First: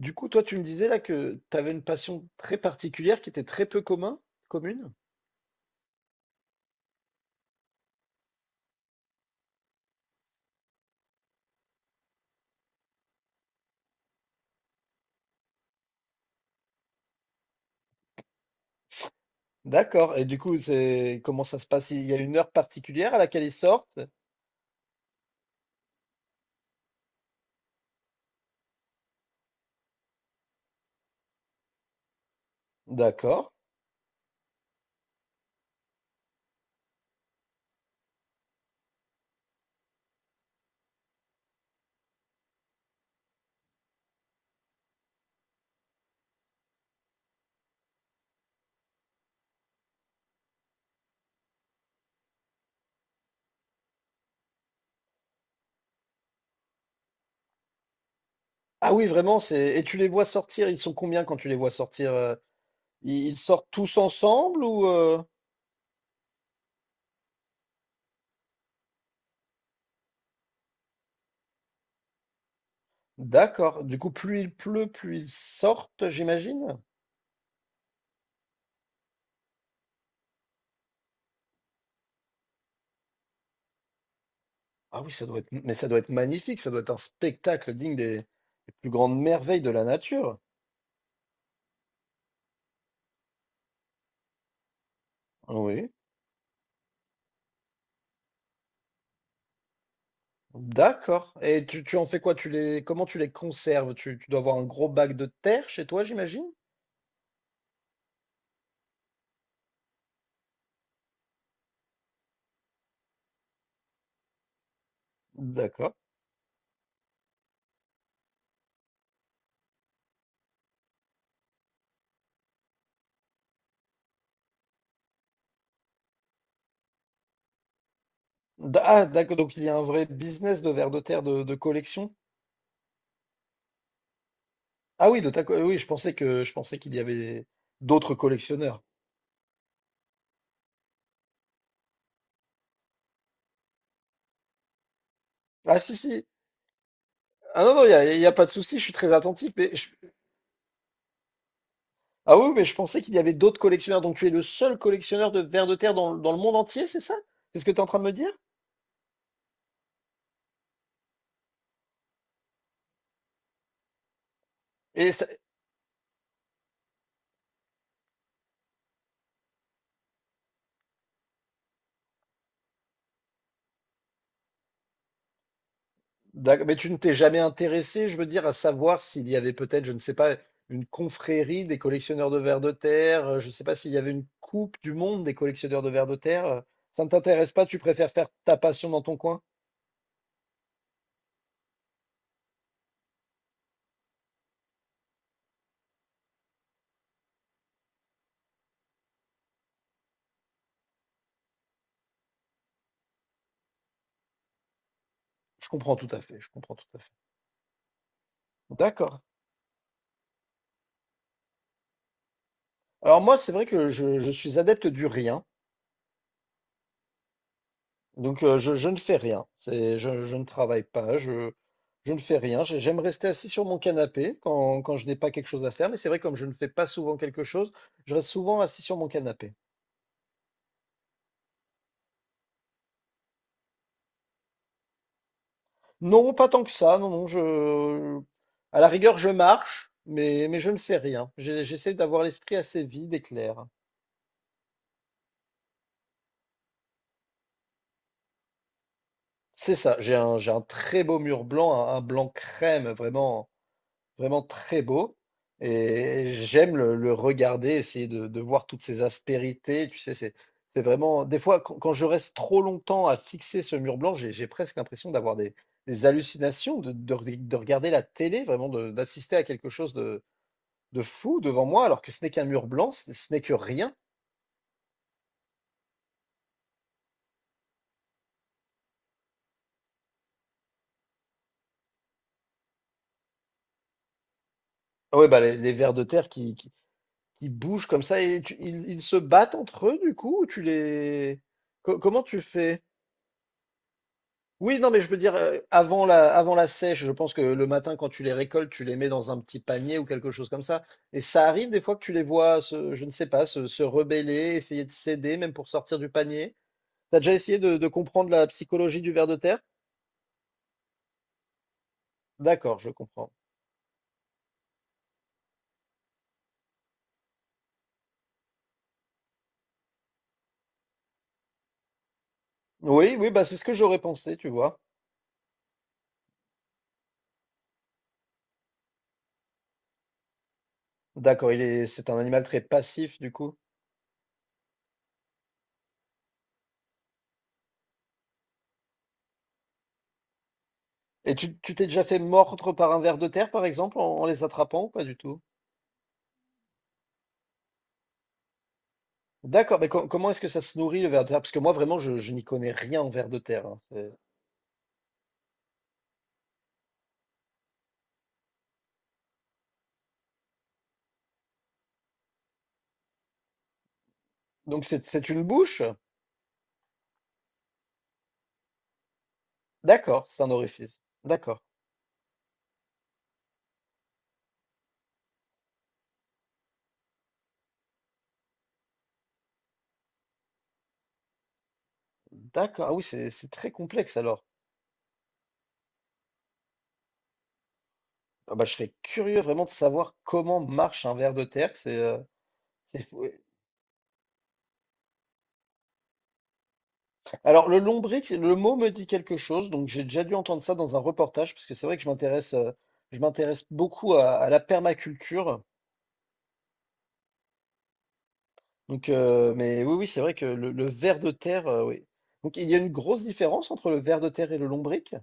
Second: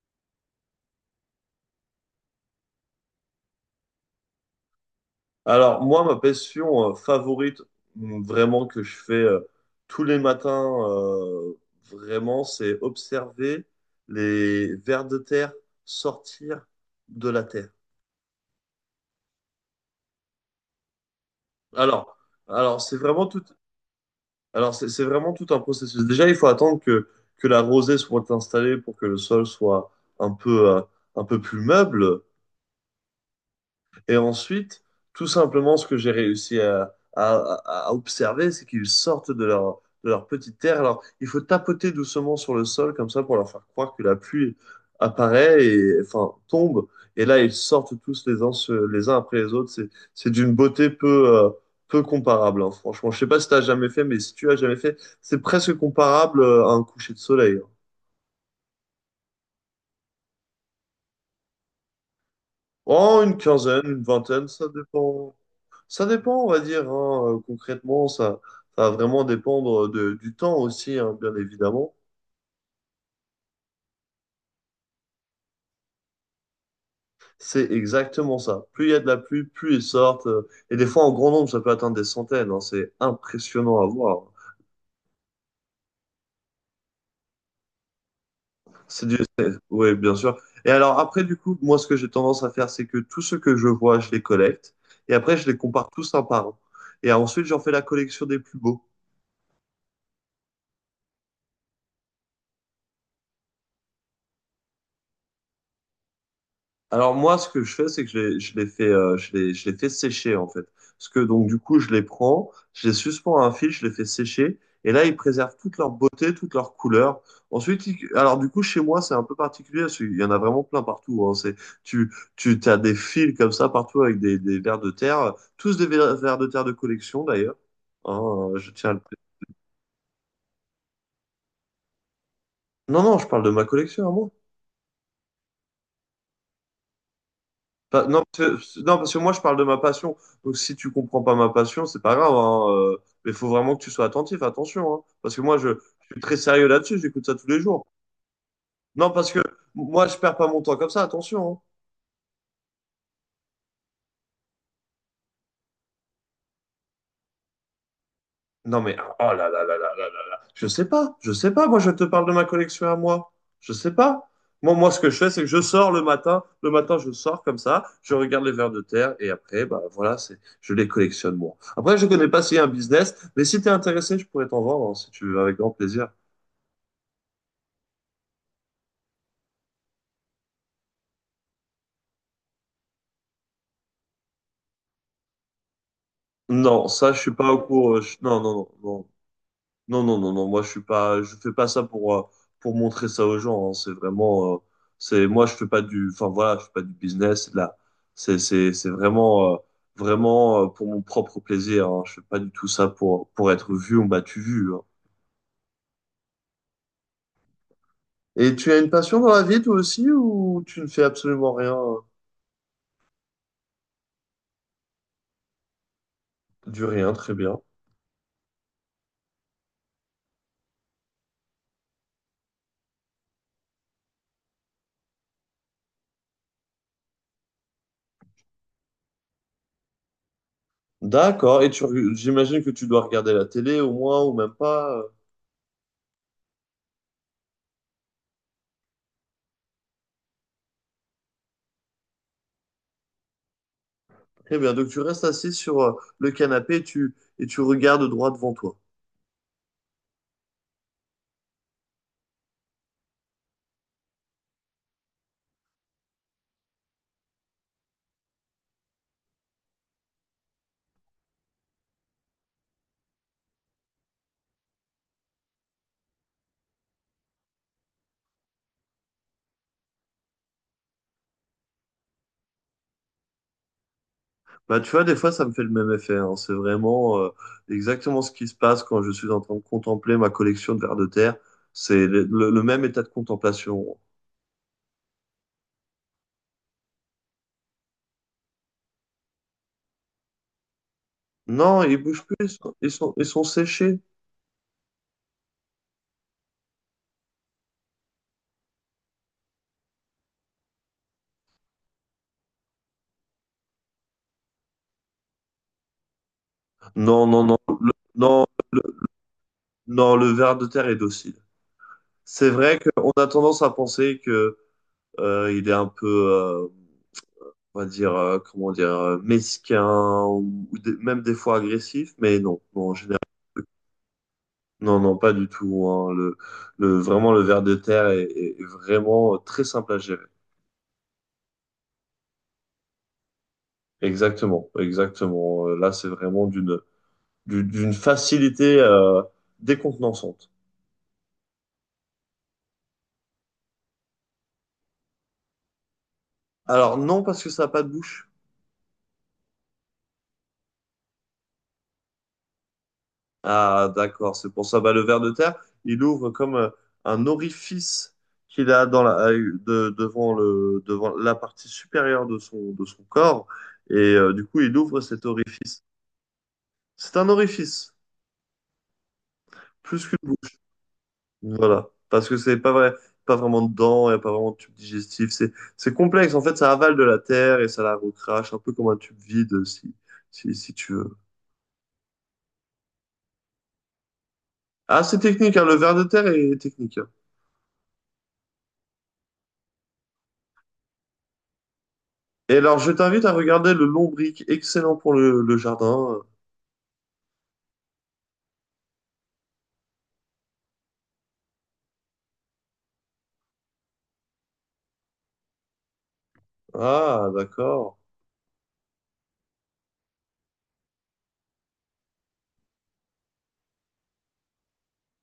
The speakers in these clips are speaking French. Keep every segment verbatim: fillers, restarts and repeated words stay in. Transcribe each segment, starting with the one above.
Du coup, toi, tu me disais là que tu avais une passion très particulière qui était très peu commun, commune. Alors, moi, ma passion euh, favorite, mm, vraiment, que je fais euh, tous les matins, euh, vraiment, c'est observer les vers de terre sortir de la terre. D'accord. Et du coup, c'est comment ça se passe? Il y a Alors, une heure alors c'est particulière à vraiment tout, laquelle ils sortent? alors c'est c'est vraiment tout un processus. Déjà, il faut attendre que, que la rosée soit installée pour que le sol soit un peu, euh, un peu plus meuble. D'accord. Et ensuite, tout simplement, ce que j'ai réussi à, à- à- à observer, c'est qu'ils sortent de leur, de leur petite terre. Alors, il faut tapoter doucement sur le sol, comme ça, pour leur faire croire que la pluie apparaît et, enfin, tombe. Et là, ils sortent tous les uns, se- les uns après les autres. C'est, c'est d'une beauté peu, euh, peu comparable, hein, franchement. Je sais pas si tu as jamais fait, mais si tu as jamais fait, c'est presque comparable euh, à un coucher de soleil, hein. Ah oui, vraiment, c'est. Et tu les vois sortir, ils sont combien quand tu les vois sortir? euh, Oh, Ils une ils sortent quinzaine, tous une vingtaine, ensemble ça ou euh, dépend. Ça dépend, on va dire, hein. Euh, Concrètement, ça, ça va vraiment dépendre euh, de, du temps aussi, hein, bien évidemment. D'accord. Du coup, plus il pleut, plus ils sortent, j'imagine. C'est exactement ça. Plus il y a de la pluie, plus ils sortent. euh, Et des fois, en grand nombre, ça peut atteindre des centaines, hein. C'est impressionnant à voir. Ah oui, ça doit être mais ça doit être magnifique, ça doit être un spectacle digne des, des plus C'est du… grandes merveilles de la Oui, bien sûr. nature. Et alors, après, du coup, moi, ce que j'ai tendance à faire, c'est que tout ce que je vois, je les collecte. Et après, je les compare Oui. tous un par un. Et ensuite, j'en fais la collection des plus beaux. D'accord. Et tu, tu en fais quoi? Tu les, comment tu les conserves? Tu, tu dois avoir un gros bac de terre chez toi, j'imagine? Alors moi, ce que je fais, c'est que je les, je les fais, euh, je les, je les fais sécher en fait. Parce que donc du coup, je les prends, je les suspends à un fil, je les fais sécher, et là, ils préservent toute leur D'accord. beauté, toute leur couleur. Ensuite, ils- alors du coup, chez moi, c'est un peu particulier, parce qu'il y en a vraiment plein partout. Hein. C'est, tu, tu as des fils comme ça partout avec des, des vers de terre, tous des vers, vers de terre de collection d'ailleurs. Hein, euh, je D- tiens à le… Ah, d'accord. Donc il y a un vrai business de vers de terre de, de collection. Non, non, je parle de ma collection à moi. Ah oui, de ta, co- euh, oui, je pensais que je pensais qu'il y avait Pas- d'autres non, parce que, collectionneurs. non, parce que moi, je parle de ma passion. Donc, si tu comprends pas ma passion, c'est pas grave, hein, euh, mais il faut vraiment que tu sois attentif, attention, hein, parce que moi, je, Ah si je suis si. très sérieux là-dessus, j'écoute ça tous les Ah non non, jours. il y a, il y a pas de souci. Je suis Non, très parce que attentif. Mais je- moi, je perds pas mon temps comme ça, attention, hein. Ah oui, mais je pensais qu'il y avait d'autres collectionneurs. Donc tu es le seul collectionneur de vers de terre dans, dans le monde entier, c'est ça? C'est ce que tu es en train de me dire? Non mais oh là là là là là là là. Je sais pas, je sais pas. Moi, je te parle de ma collection à moi. Je sais pas. Moi, moi, ce que Et je ça- fais, c'est que je sors le matin. Le matin, je sors comme ça. Je regarde les vers de terre et après, bah voilà, c'est, je les collectionne moi. Après, je connais pas s'il y a un business, mais si tu es intéressé, je pourrais t'en vendre hein, si tu veux, avec grand plaisir. D'accord. Mais tu ne t'es jamais intéressé, je veux dire, à savoir s'il y avait peut-être, je ne sais pas, une confrérie des collectionneurs de vers de terre, euh, je ne sais pas s'il y avait une coupe du monde des collectionneurs de vers de terre. euh, Non, Ça ne ça, je suis pas t'intéresse au pas, tu courant. euh, préfères je- faire Non, non, ta non, passion dans non. ton coin? Non, non, non, non, moi je suis pas, je fais pas ça pour, euh, pour montrer ça aux gens, hein. C'est vraiment, euh, c'est, moi je fais pas du, enfin voilà, je fais pas du business. Là, c'est, c'est, c'est vraiment, euh, vraiment euh, pour mon propre plaisir. Hein. Je fais pas du tout ça pour, pour être vu ou battu vu, hein. Je comprends tout à fait, je comprends tout à fait. Et tu as une passion D'accord. dans la vie toi aussi ou tu ne fais absolument rien? euh Alors moi, c'est vrai que je, je suis adepte du rien, Du rien, très bien. donc euh, je, je ne fais rien. C'est, je, je ne travaille pas, je, je ne fais rien. J'ai- J'aime rester assis sur mon canapé quand, quand je n'ai pas quelque chose à faire, mais c'est vrai, comme je ne fais pas souvent quelque chose, je reste souvent assis sur mon canapé. D'accord. Et tu, reg- j'imagine que tu dois regarder la télé au moins ou même pas. euh. Non, pas tant que ça. Non, non, je, À la rigueur, je marche, mais, mais je ne fais rien. J'ai- J'essaie d'avoir l'esprit assez vide et clair. Très bien. Donc tu restes assis sur euh, le canapé et tu, et tu regardes droit devant toi. C'est ça. J'ai un, j'ai un très beau mur blanc, un, un blanc crème, vraiment, vraiment très beau. Et j'aime le, le regarder, essayer de, de voir toutes ces aspérités. Tu sais, c'est, c'est vraiment. Des fois, quand, quand je reste trop longtemps à fixer ce mur blanc, j'ai, j'ai presque l'impression d'avoir des, des hallucinations, de, de, de regarder la télé, vraiment, de- d'assister à quelque chose de fou devant moi, alors que ce n'est qu'un mur blanc, ce ce n'est que rien. Bah, tu vois, des fois, ça me fait le même effet, hein. C'est vraiment, euh, exactement ce qui se passe quand je suis en train de contempler ma collection de vers de terre. C'est le, le- le même état de contemplation. Ah ouais, bah les, les vers de terre qui, qui, qui bougent comme ça et tu- ils, ils se battent entre eux du coup, ou tu les... Non, ils Co- comment bougent plus, tu ils sont, fais? ils sont, ils sont séchés. Oui, non, mais je veux dire, euh, avant la, avant la sèche, je pense que le matin, quand tu les récoltes, tu les mets dans un petit panier ou quelque chose comme ça. Et ça arrive des fois que tu les vois, se- je ne sais pas, se, se rebeller, essayer de céder, même pour sortir du panier. T'as Non, déjà non, non, essayé de, de le, comprendre non, la le, psychologie du ver de terre? non, le ver de terre est docile. C'est vrai D'accord, je qu'on a comprends. tendance à penser que euh, il est un peu, euh, on va dire, euh, comment dire, euh, mesquin ou, ou des- même des fois agressif, mais non, non, en Oui, général. oui, bah c'est ce que j'aurais pensé, tu vois. Non, non, pas du tout, hein. Le, le- vraiment, le ver de terre est, est vraiment, euh, très simple à gérer. D'accord, il est, c'est un animal très passif du coup. Exactement, exactement. Euh, Là, c'est vraiment d'une du- d'une facilité euh, décontenançante. Et tu, tu t'es déjà fait mordre par un ver de terre, par exemple, en, en les attrapant ou pas du tout? Alors, non, parce que ça n'a pas de bouche. D'accord, mais com- comment est-ce que ça se nourrit le ver de terre? Parce que moi vraiment, je, je n'y connais rien en ver de terre, hein. Ah, C'est- d'accord, c'est pour ça. Bah, le ver de terre, il ouvre comme euh, un orifice qu'il a dans la, euh, de- devant le, devant la partie supérieure de son, de son corps. Et euh, du coup, il Donc ouvre c'est, cet c'est une orifice. bouche? C'est un orifice, plus qu'une… D'accord, c'est un orifice. D'accord, Voilà. Parce que c'est pas vrai, pas vraiment de dents, il n'y a pas vraiment de tube digestif. C'est, c'est complexe. En fait, ça avale de la terre et ça la recrache, un peu comme un tube vide, euh, si, si, si tu veux. d'accord. Ah oui, c'est, c'est très complexe alors. Ah, c'est technique, hein, le ver de terre est technique, hein. Ah bah, je serais curieux vraiment de savoir comment marche un ver de terre. C'est, euh, Et alors, je c'est t'invite à regarder le lombric, excellent pour le, le jardin. Alors, le lombric, le mot me dit quelque chose, donc j'ai déjà dû entendre ça dans un reportage, parce que c'est vrai que je m'intéresse, euh, je m'intéresse beaucoup à, à la permaculture. Ah, d'accord. Donc, euh, mais oui, oui, c'est vrai que le, le ver de terre, euh, oui. Donc, il y a une grosse différence entre le ver de terre et le lombric?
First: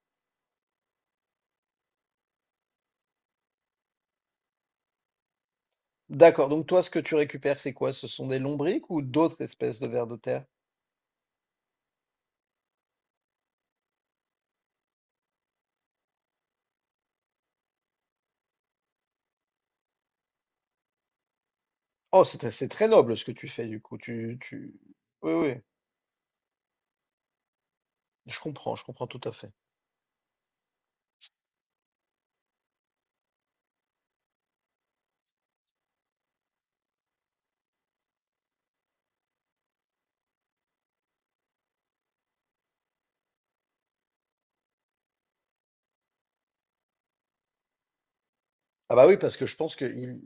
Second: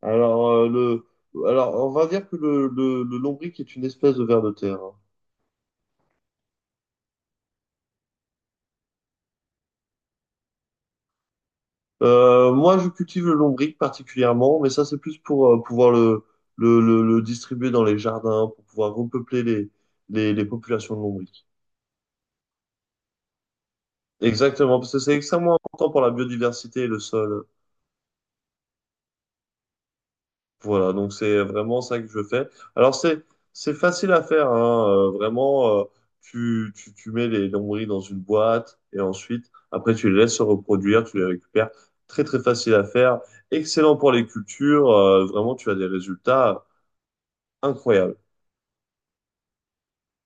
Alors, euh, le, alors, on va dire que le, le, le lombric est une espèce de ver de terre, hein. D'accord. Donc, toi, ce que tu récupères, c'est quoi? Ce sont des lombrics ou d'autres espèces de vers de terre? Euh, moi, je cultive le lombric particulièrement, mais ça, c'est plus pour euh, pouvoir le, le, le, le distribuer dans les jardins, pour pouvoir repeupler les, les, les populations de lombric. Oh, c'est c'est très noble ce que tu fais, du coup. Tu, tu... Exactement, parce que c'est Oui, oui, extrêmement important pour la biodiversité et le sol. je comprends, je comprends tout à fait. Voilà, donc c'est vraiment ça que je fais. Alors, c'est, c'est facile à faire, hein, euh, vraiment, euh, tu, tu, tu mets les lombrics dans une boîte et ensuite, après, tu les laisses se reproduire, tu les récupères. Très, très facile à faire. Excellent pour les cultures. euh, vraiment, tu as des résultats incroyable. Ah bah oui, parce que je pense qu'ils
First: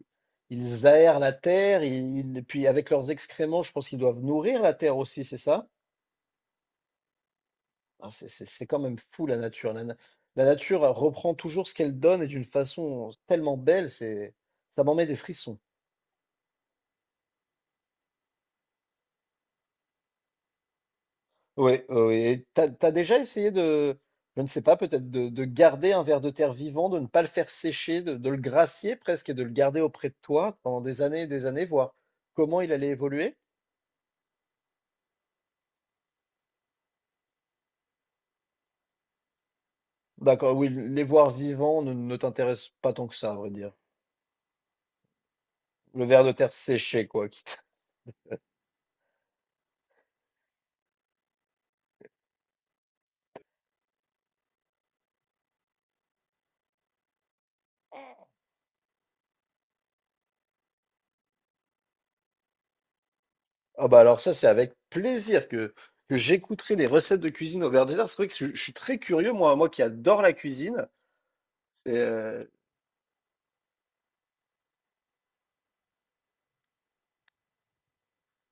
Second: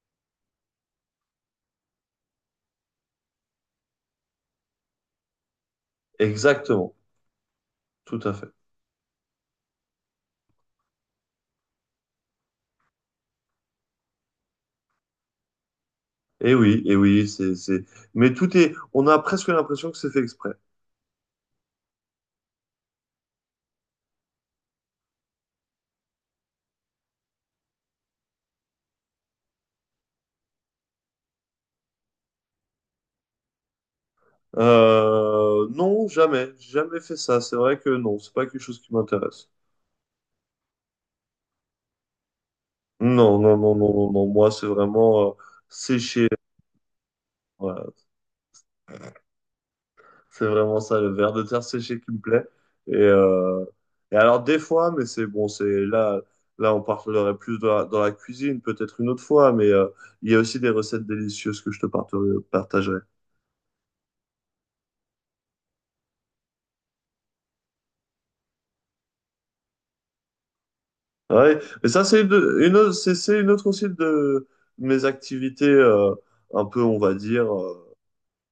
ils aèrent la terre, ils, ils- et puis avec leurs excréments, je pense qu'ils doivent nourrir la terre aussi, c'est ça? Exactement. Ah, Tout c'est à c'est- fait. c'est quand même fou la nature. La, na- la nature reprend toujours ce qu'elle donne et d'une façon tellement belle, c'est ça m'en met des frissons. Et oui, et oui, c'est, c'est. Mais tout est. On a presque l'impression que c'est fait exprès. Oui, oui. Et t'as, t'as déjà essayé de, je ne sais pas, peut-être de, de garder un ver de terre vivant, de ne pas le faire sécher, de, de le gracier presque et de le garder auprès de toi pendant des années et des années, voir comment il allait évoluer? Euh, non, jamais, j'ai jamais fait ça. C'est vrai que non, c'est pas quelque chose qui m'intéresse. D'accord, oui, les voir vivants ne, ne t'intéressent pas tant que ça, à Non, vrai non, dire. non, non, non, non. Moi, c'est vraiment, euh, Le ver séché. de terre séché, quoi, quitte. Voilà. C'est vraiment ça, le verre de terre séché qui me plaît. Et, euh, et alors des fois, mais c'est bon, c'est là, là, on parlerait plus dans la, dans la cuisine, peut-être une autre fois. Mais euh, il y a aussi des recettes délicieuses que je te partagerai. Ah bah alors ça, c'est avec plaisir que, que j'écouterai des recettes de cuisine au ver de terre. C'est vrai que je, je suis très curieux, moi, moi qui adore la cuisine. Ah ouais, mais Et, ça, c'est une, euh, une autre, c'est c'est une autre aussi de mes activités, euh, un peu, on va dire, euh,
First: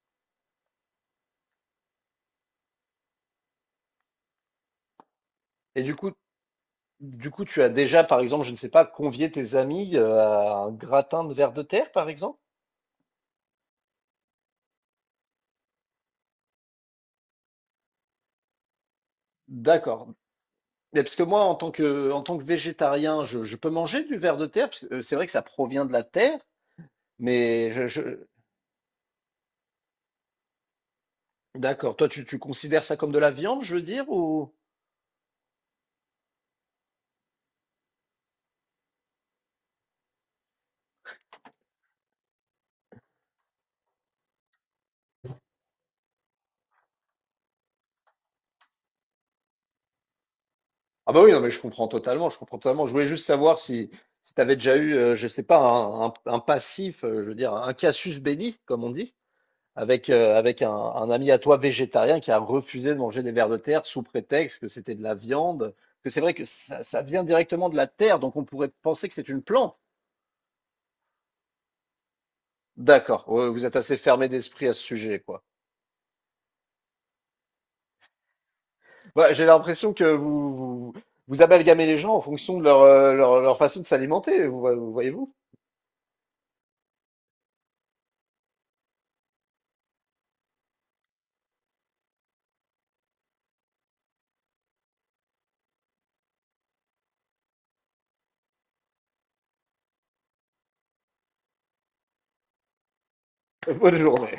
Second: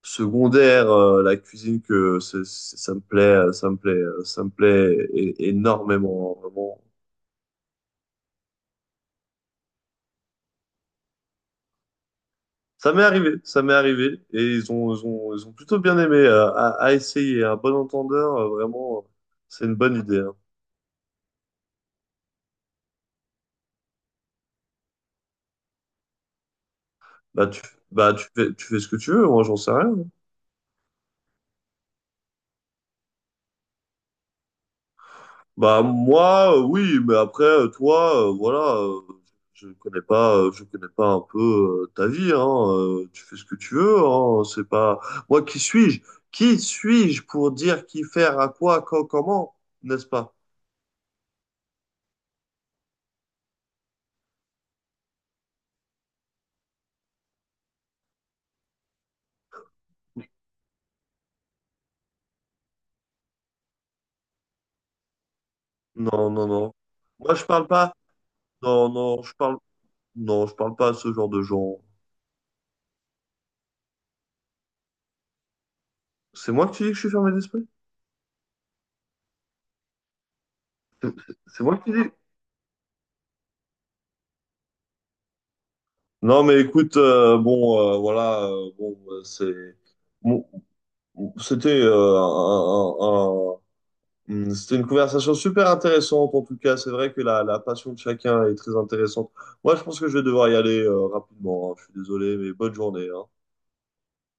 secondaires. Euh, la cuisine, que c'est- c'est- ça me plaît, euh, ça me plaît, euh, ça me plaît é- et du coup, énormément, vraiment. du coup, tu as déjà, par exemple, je ne sais pas, convié tes amis euh, à un gratin de ver de terre, par exemple? Ça m'est arrivé, ça m'est arrivé, et ils ont, ils ont, ils ont plutôt bien aimé, euh, à, à essayer. Un bon entendeur, euh, vraiment, euh, c'est une bonne D'accord. idée, hein. Mais parce que moi, en tant que, en tant que végétarien, je, je peux manger du ver de terre, parce que euh, c'est vrai que ça provient de la terre, Bah, tu, mais je, bah, je- tu fais, tu fais ce que tu veux, moi, j'en sais rien, hein. D'accord. Toi, tu, tu considères ça comme de la viande, je veux dire, ou... Bah moi, euh, oui, mais après, euh, toi, euh, voilà, euh, je ne connais pas, euh, je connais pas un peu euh, ta vie, hein, euh, tu fais ce que tu veux, hein, c'est pas… Moi, qui suis-je? Qui suis-je pour dire qui faire à quoi, quand, comment, n'est-ce pas? Ah bah oui, non mais je comprends totalement, je comprends totalement. Je voulais juste savoir si, si tu avais déjà eu, euh, je sais pas, un, un- un passif, euh, je veux dire, un casus belli, comme on dit, avec, euh, avec un, un ami à toi végétarien qui a refusé de manger des vers de terre sous prétexte que c'était de la viande, que c'est Non, vrai que non, non. ça, ça vient Moi, je parle directement de la pas. terre, donc on pourrait Non, penser que non, c'est je une parle. plante. Non, je parle pas à ce genre de gens. D'accord, ouais, vous êtes assez fermé d'esprit à ce sujet, quoi. C'est moi qui dis que je suis fermé d'esprit? Bah, j'ai l'impression que vous, vous, vous C'est moi amalgamez qui les dis. gens en fonction de leur, euh, leur, leur façon de s'alimenter, vous, vous voyez-vous? Non, mais écoute, euh, bon, euh, voilà, euh, bon, euh, c'est. Bon, C'était euh, un- un- un- c'était une conversation super intéressante en tout cas. C'est vrai que la, la passion de chacun est très intéressante. Moi, je pense que je vais devoir y aller euh, rapidement, hein. Je suis désolé, mais bonne journée, hein. Bonne journée.